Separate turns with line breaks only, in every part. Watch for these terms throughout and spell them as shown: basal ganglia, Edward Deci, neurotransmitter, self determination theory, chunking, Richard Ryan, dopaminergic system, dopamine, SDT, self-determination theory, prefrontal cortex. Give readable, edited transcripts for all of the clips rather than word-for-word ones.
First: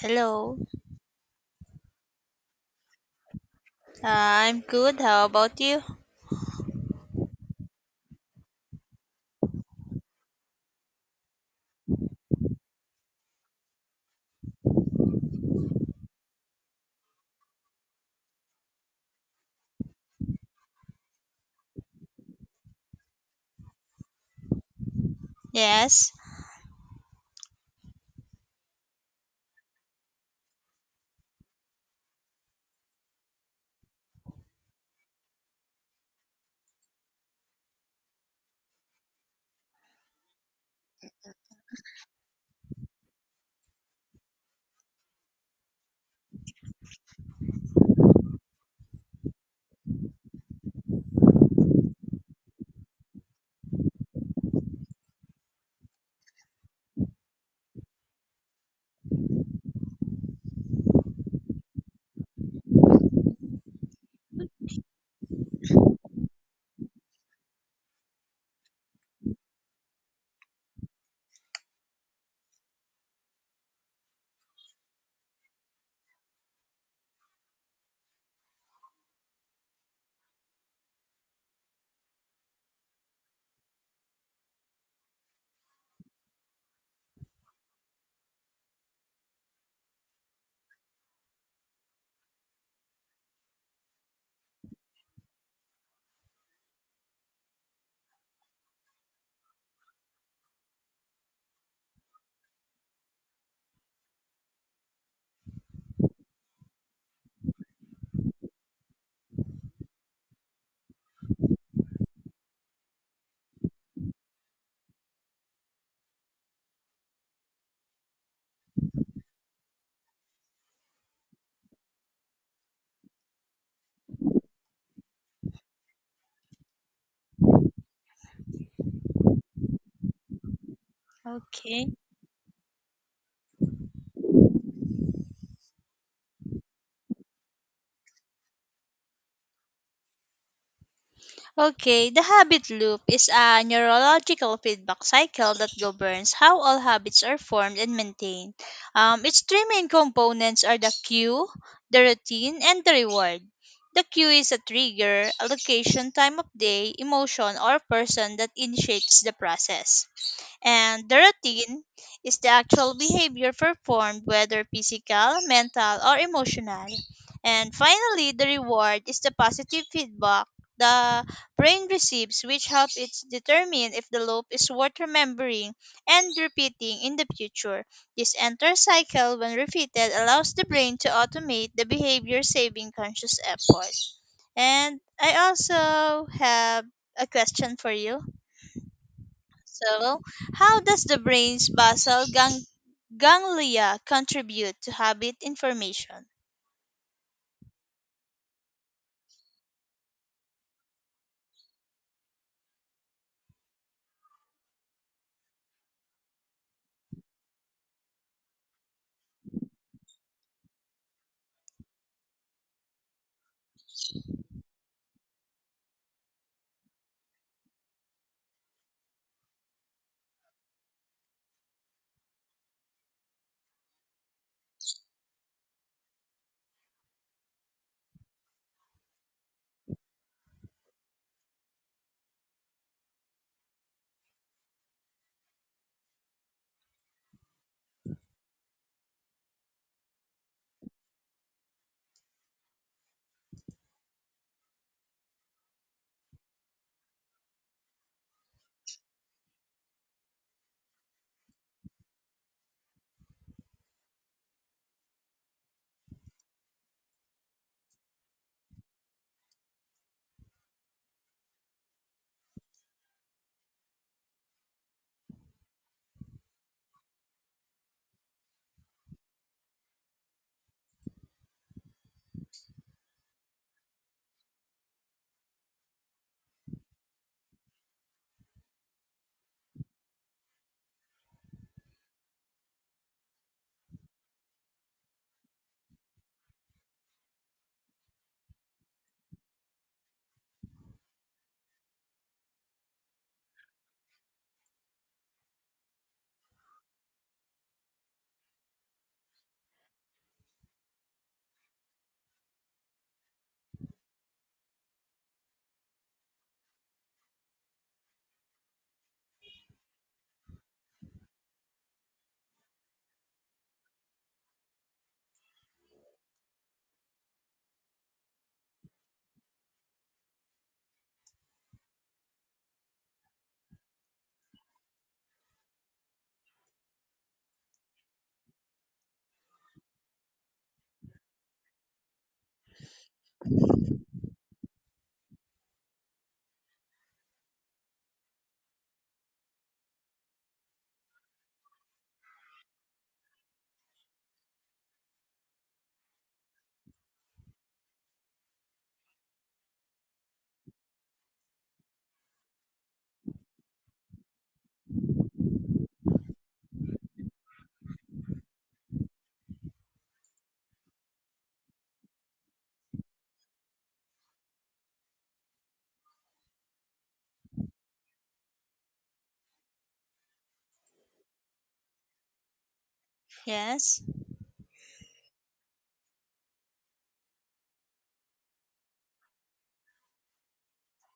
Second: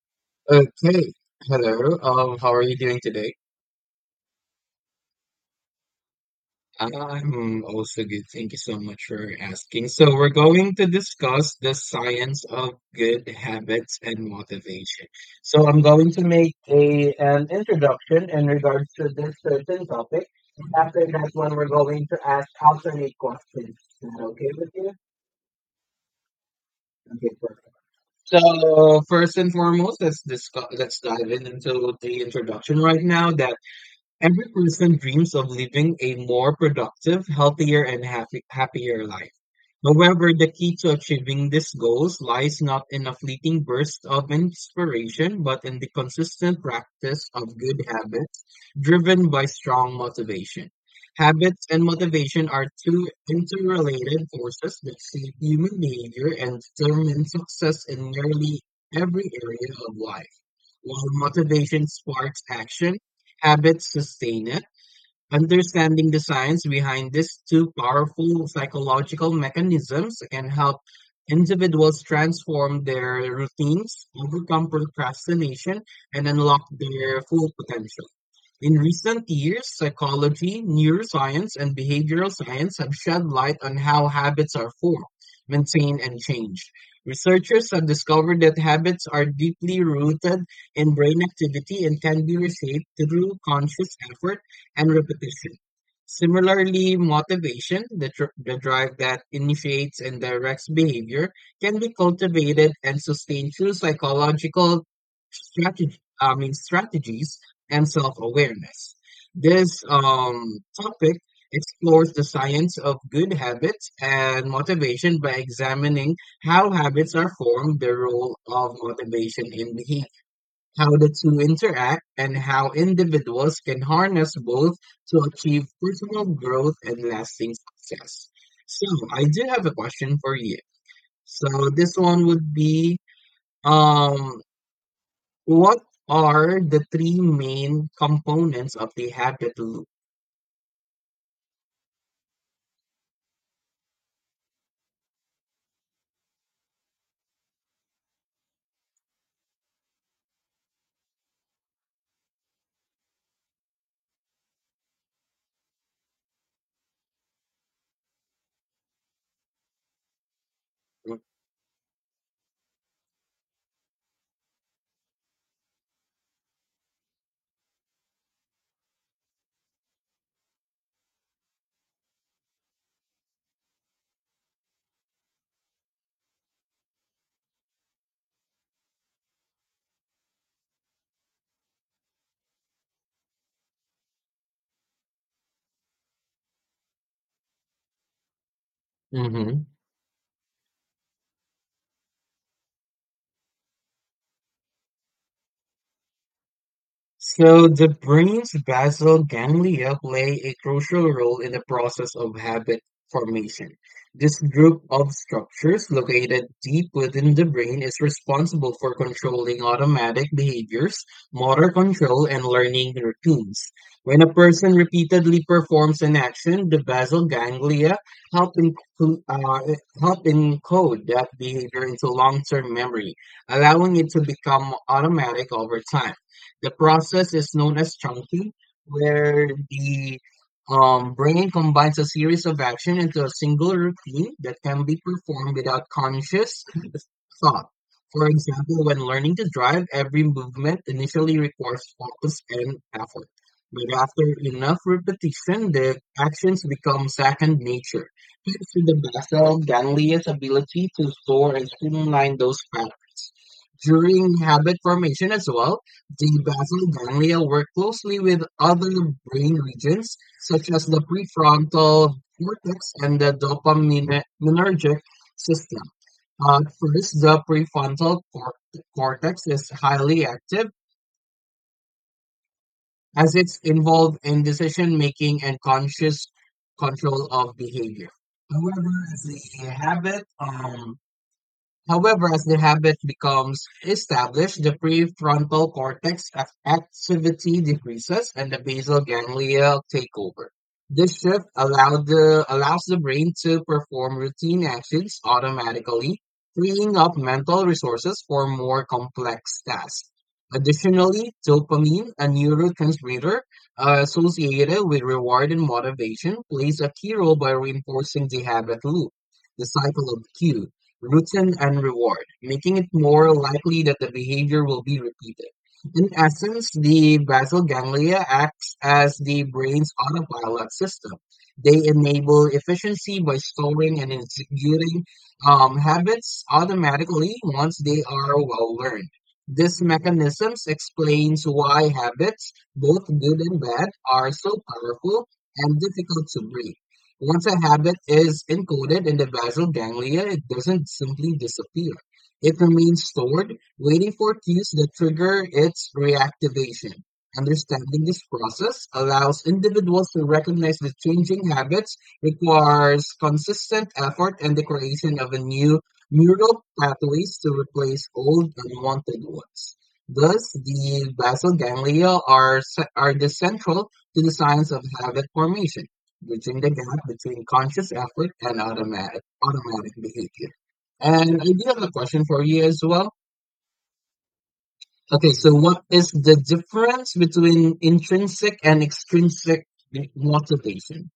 Hello.
Okay. Hello. How are you doing today?
Uh, I'm good. How about you?
I'm also good. Thank you so much for asking. So we're going to discuss the science of good habits and motivation. So I'm going to make a an introduction in regards to this certain topic. After that one, we're going to ask alternate questions. Is that okay with you?
Yes.
Okay, perfect. So first and foremost, let's dive in into the introduction right now. That Every person dreams of living a more productive, healthier, and happier life. However, the key to achieving these goals lies not in a fleeting burst of inspiration, but in the consistent practice of good habits driven by strong motivation. Habits and motivation are two interrelated forces that shape human behavior and determine success in nearly every area of life. While motivation sparks action, habits sustain it. Understanding the science behind these two powerful psychological mechanisms can help individuals transform their routines, overcome procrastination, and unlock their full potential. In recent years, psychology, neuroscience, and behavioral science have shed light on how habits are formed, maintained, and changed. Researchers have discovered that habits are deeply rooted in brain activity and can be reshaped through conscious effort and repetition. Similarly, motivation, the drive that initiates and directs behavior, can be cultivated and sustained through psychological strategies and self-awareness. This topic explores the science of good habits and motivation by examining how habits are formed, the role of motivation in behavior, how the two interact, and how individuals can harness both to achieve personal growth and lasting success. So, I do have a question for you. So,
Okay.
this one would be um what are the three main components of the habit loop?
Okay. The habit loop is a neurological feedback cycle that governs how all habits are formed and maintained. Its three main components are the cue, the routine, and the reward. The cue is a trigger, a location, time of day, emotion, or person that initiates the process. And the routine is the actual behavior performed, whether physical, mental, or emotional. And finally, the reward is the positive feedback the brain receives, which helps it determine if the loop is worth remembering and repeating in the future. This endless cycle, when repeated, allows the brain to automate the behavior saving conscious effort. And I also have a question for you.
Mhm.
So, how does the brain's ganglia contribute to habit information?
So the brain's basal ganglia play a crucial role in the process of habit formation. This group of structures located deep within the brain is responsible for controlling automatic behaviors, motor control, and learning routines. When a person repeatedly performs an action, the basal ganglia help, inclu- uh, help encode that behavior into long-term memory, allowing it to become automatic over time. The process is known as chunking, where the brain combines a series of actions into a single routine that can be performed without conscious thought. For example, when learning to drive, every movement initially requires focus and effort. But after enough repetition, the actions become second nature. Thanks to the basal ganglia's ability to store and streamline those patterns. During habit formation as well, the basal ganglia work closely with other brain regions such as the prefrontal cortex and the dopaminergic system. First, the cortex is highly active as it's involved in decision making and conscious control of behavior. However, as the habit However, as the habit becomes established, the prefrontal cortex activity decreases and the basal ganglia take over. This shift allowed the, allows the brain to perform routine actions automatically, freeing up mental resources for more complex tasks. Additionally, dopamine, a neurotransmitter associated with reward and motivation, plays a key role by reinforcing the habit loop, the cycle of cues routine and reward, making it more likely that the behavior will be repeated. In essence, the basal ganglia acts as the brain's autopilot system. They enable efficiency by storing and executing habits automatically once they are well learned. This mechanisms explains why habits, both good and bad, are so powerful and difficult to break. Once a habit is encoded in the basal ganglia, it doesn't simply disappear. It remains stored, waiting for cues that trigger its reactivation. Understanding this process allows individuals to recognize that changing habits requires consistent effort and the creation of a new neural pathways to replace old unwanted ones. Thus, the basal ganglia are, ce- are the central to the science of habit formation bridging the gap between conscious effort and automatic behavior. And I do have a question for you as well.
Yes.
Okay, so what is the difference between intrinsic and extrinsic motivation?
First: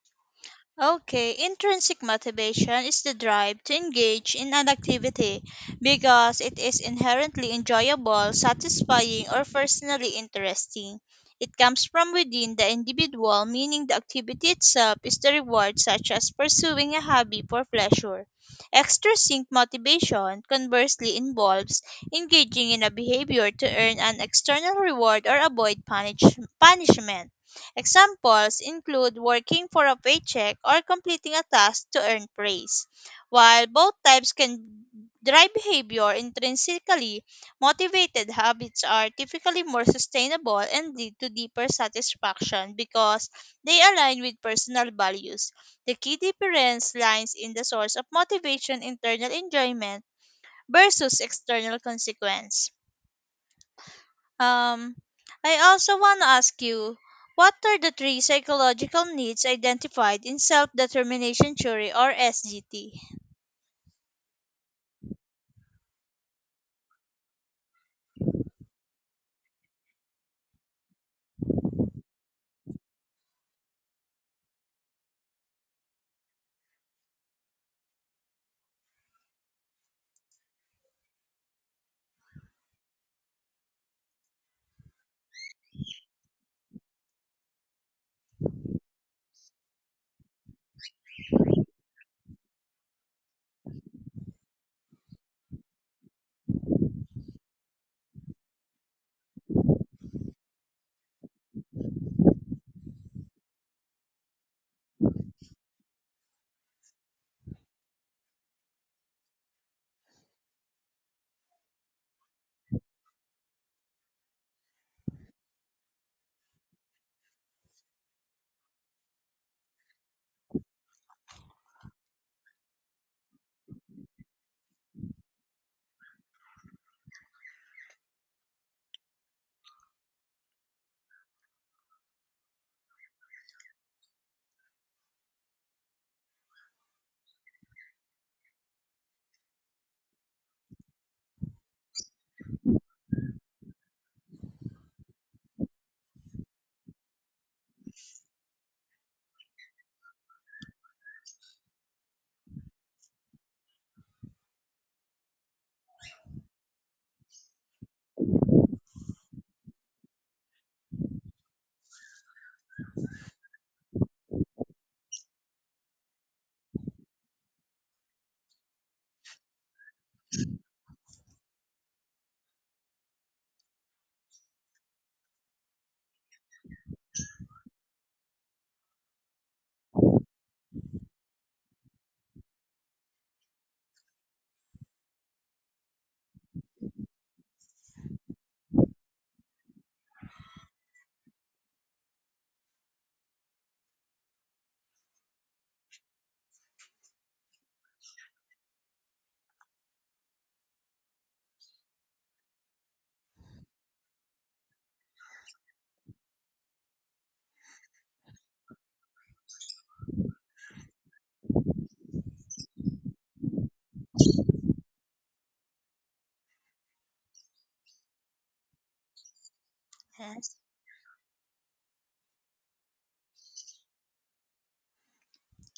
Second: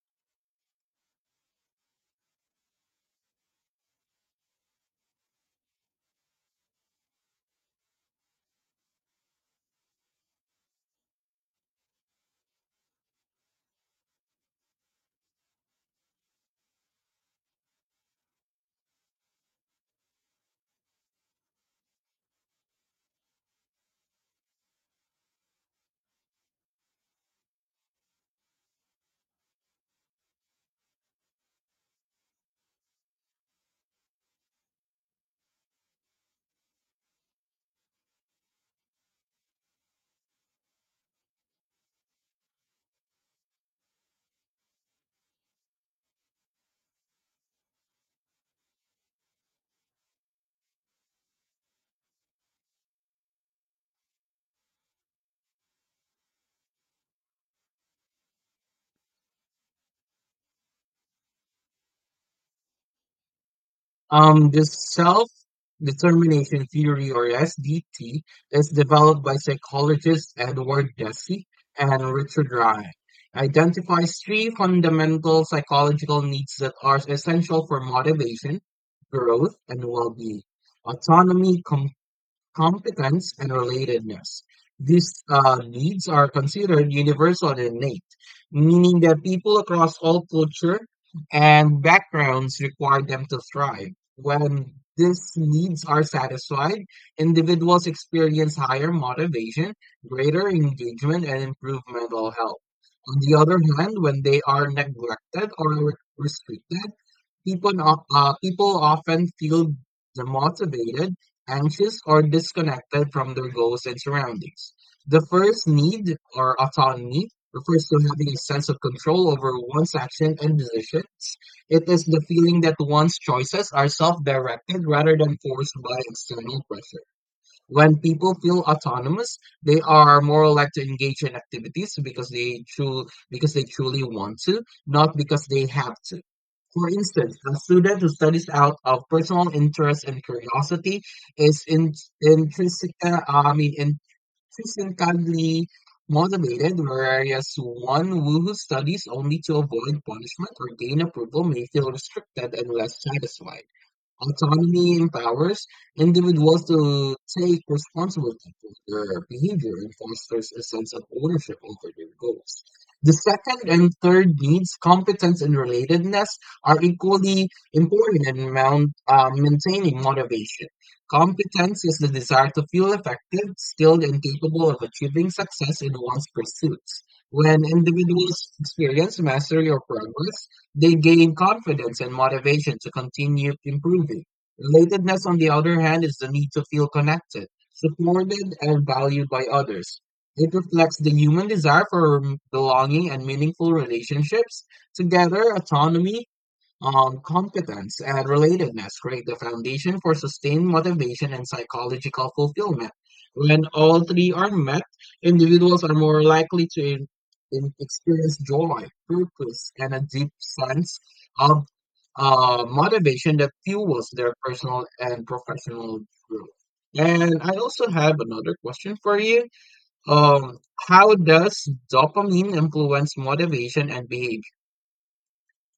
Okay, intrinsic motivation is the drive to engage in an activity because it is inherently enjoyable, satisfying, or personally interesting. It comes from within the individual, meaning the activity itself is the reward, such as pursuing a hobby for pleasure. Extrinsic motivation, conversely, involves engaging in a behavior to earn an external reward or avoid punishment. Examples include working for a paycheck or completing a task to earn praise. While both types can drive behavior intrinsically, motivated habits are typically more sustainable and lead to deeper satisfaction because they align with personal values. The key difference lies in the source of motivation internal enjoyment versus external consequence. Um, I also want to ask you what are the three psychological needs identified in self determination theory or SDT?
This self-determination theory, or SDT, is developed by psychologists Edward Deci and Richard Ryan. Identifies three fundamental psychological needs that are essential for motivation, growth, and well-being: autonomy, competence and relatedness. These needs are considered universal and innate, meaning that people across all culture and backgrounds require them to thrive. When these needs are satisfied, individuals experience higher motivation, greater engagement, and improved mental health. On the other hand, when they are neglected or restricted, People, no- people often feel demotivated, anxious, or disconnected from their goals and surroundings. The first need, or autonomy, refers to having a sense of control over one's action and decisions. It is the feeling that one's choices are self directed rather than forced by external pressure when people feel autonomous they are more like to engage in activities because they truly want to not because they have to for instance a student who studies out of personal interest and curiosity is in, intrinsic I mean intrinsically motivated whereas one who studies only to avoid punishment or gain approval may feel restricted and less satisfied. Autonomy empowers individuals to take responsibility for their behavior and fosters a sense of ownership over their goals. The second and third needs, competence and relatedness, are equally important in maintaining motivation. Competence is the desire to feel effective, skilled, and capable of achieving success in one's pursuits. When individuals experience mastery or progress, they gain confidence and motivation to continue improving. Relatedness, on the other hand, is the need to feel connected, supported, and valued by others. It reflects the human desire for belonging and meaningful relationships. Together, autonomy, competence and relatedness create the foundation for sustained motivation and psychological fulfillment. When all three are met, individuals are more likely to experience joy, purpose, and a deep sense of motivation that fuels their personal and professional growth. And I also have another question for you. Um, how does dopamine influence motivation and behavior?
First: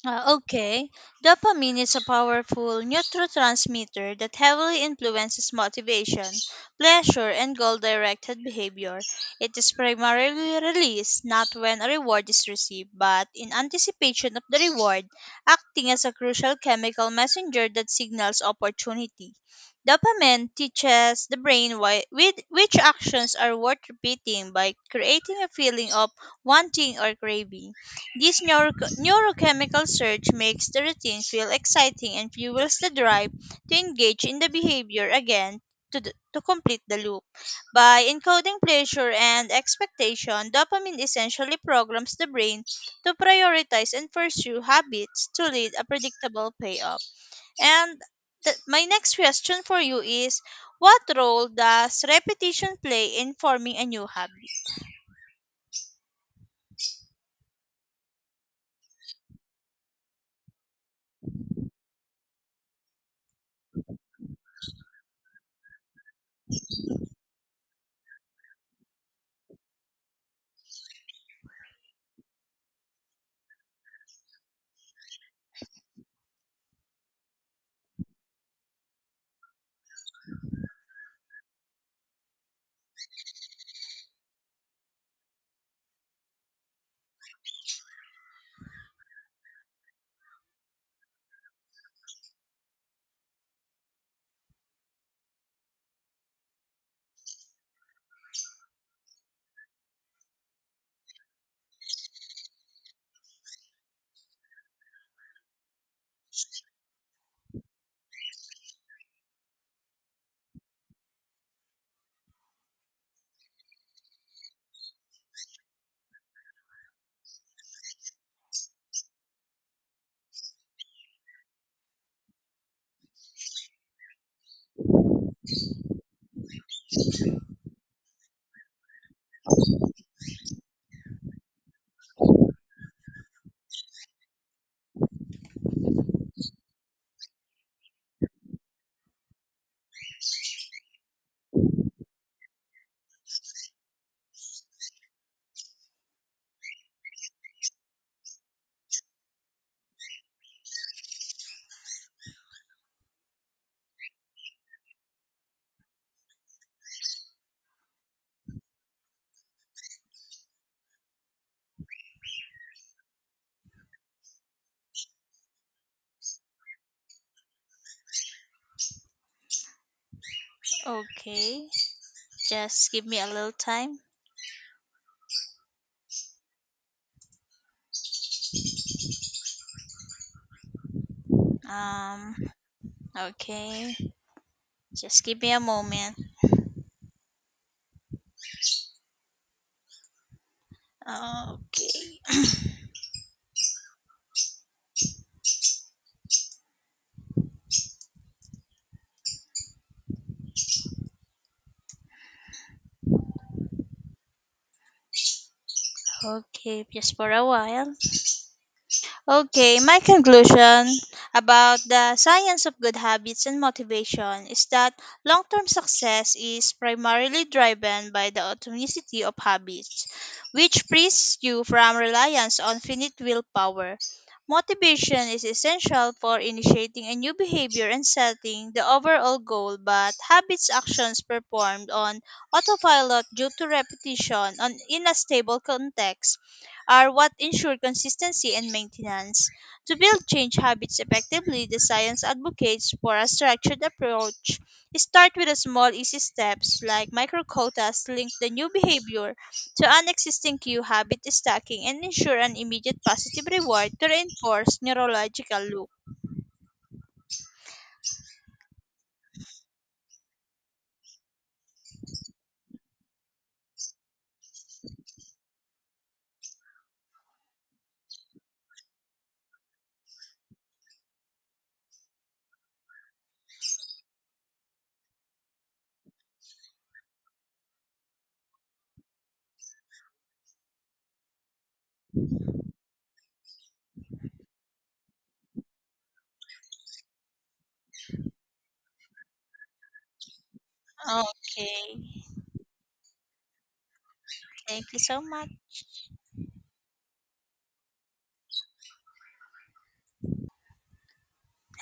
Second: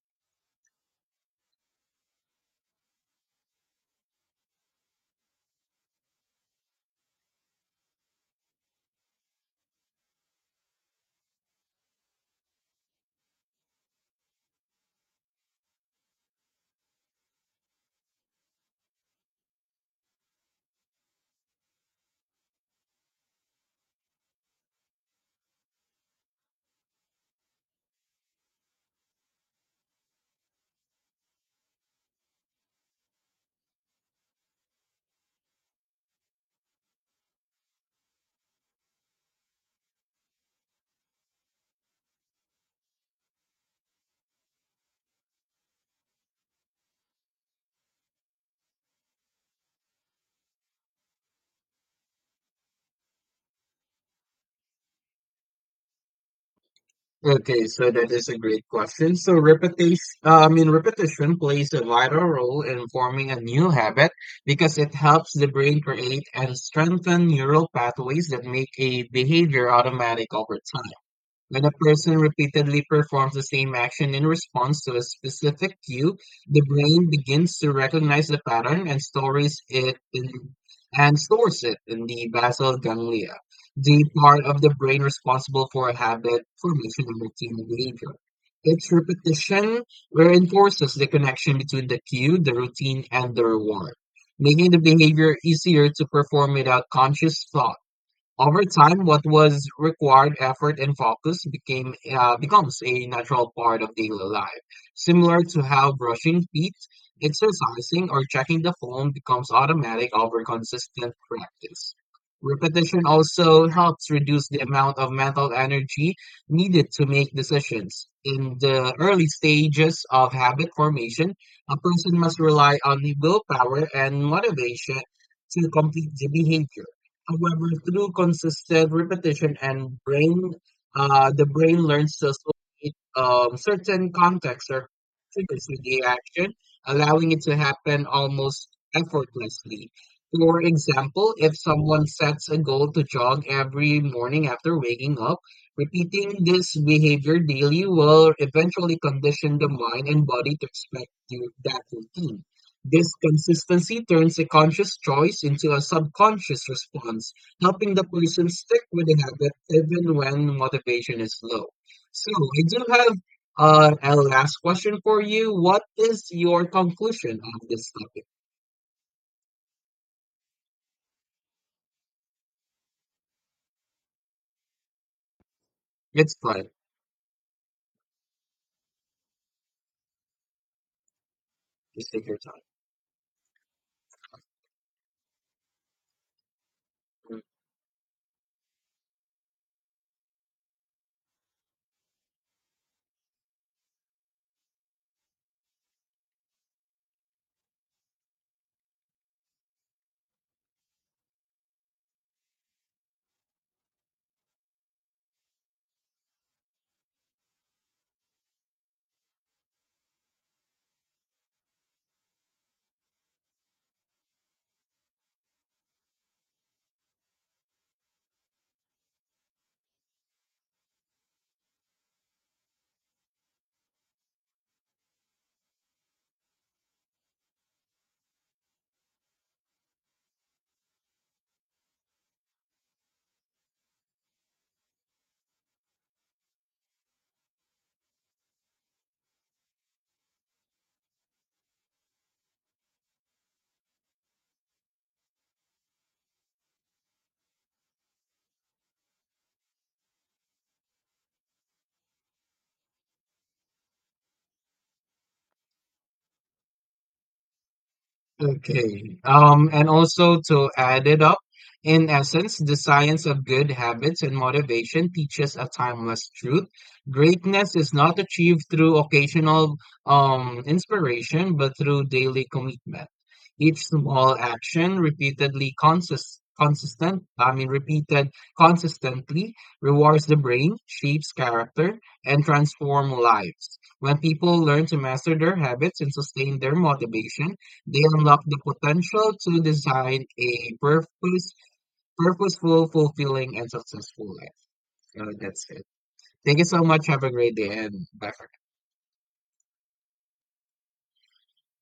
Okay, dopamine is a powerful neurotransmitter that heavily influences motivation, pleasure, and goal directed behavior. It is primarily released not when a reward is received, but in anticipation of the reward, acting as a crucial chemical messenger that signals opportunity. Dopamine teaches the brain which actions are worth repeating by creating a feeling of wanting or craving. This neurochemical surge makes the routine feel exciting and fuels the drive to engage in the behavior again to complete the loop. By encoding pleasure and expectation, dopamine essentially programs the brain to prioritize and pursue habits to lead a predictable payoff. And my next question for you is what role does repetition play in forming a new habit?
Okay, so that is a great question. So repetition plays a vital role in forming a new habit because it helps the brain create and strengthen neural pathways that make a behavior automatic over time. When a person repeatedly performs the same action in response to a specific cue, the brain begins to recognize the pattern and stores it in the basal ganglia, the part of the brain responsible for habit formation and routine behavior. Its repetition reinforces the connection between the cue, the routine, and the reward, making the behavior easier to perform without conscious thought. Over time, what was required effort and focus became becomes a natural part of daily life, similar to how brushing teeth, exercising, or checking the phone becomes automatic over consistent practice. Repetition also helps reduce the amount of mental energy needed to make decisions. In the early stages of habit formation, a person must rely on willpower and motivation to complete the behavior. However, through consistent repetition, the brain learns to associate certain contexts or triggers with the action, allowing it to happen almost effortlessly. For example, if someone sets a goal to jog every morning after waking up, repeating this behavior daily will eventually condition the mind and body to expect to that routine. This consistency turns a conscious choice into a subconscious response, helping the person stick with the habit even when motivation is low. So, I do have a last question for you. What is your conclusion of this topic?
Okay, just give me a little time.
It's fine. Just take
Um
your time.
Okay, just give me a moment. Okay, okay, just for a while. Okay, my conclusion about the science of good habits and motivation is that long term success is primarily driven by the autonicity of habits, which frees you from reliance on finite willpower. Motivation is essential for initiating a new behavior and setting the overall goal, but habits actions performed on autopilot due to repetition on in a stable context are what ensure consistency and maintenance. To build change habits effectively, the science advocates for a structured approach. Start with a small, easy steps like micro quotas, link the new behavior to an existing cue habit stacking, and ensure an immediate positive reward to reinforce neurological loop.
Okay. And also to add it up, in essence, the science of good habits and motivation teaches a timeless truth. Greatness is not achieved through occasional inspiration, but through daily commitment. Each small action repeatedly consist consistent, I mean repeated consistently rewards the brain, shapes character, and transform lives. When people learn to master their habits and sustain their motivation, they unlock the potential to design a
Okay,
purposeful, fulfilling, and successful life.
thank you so
So
much.
that's it. Thank you so much. Have a great day and bye for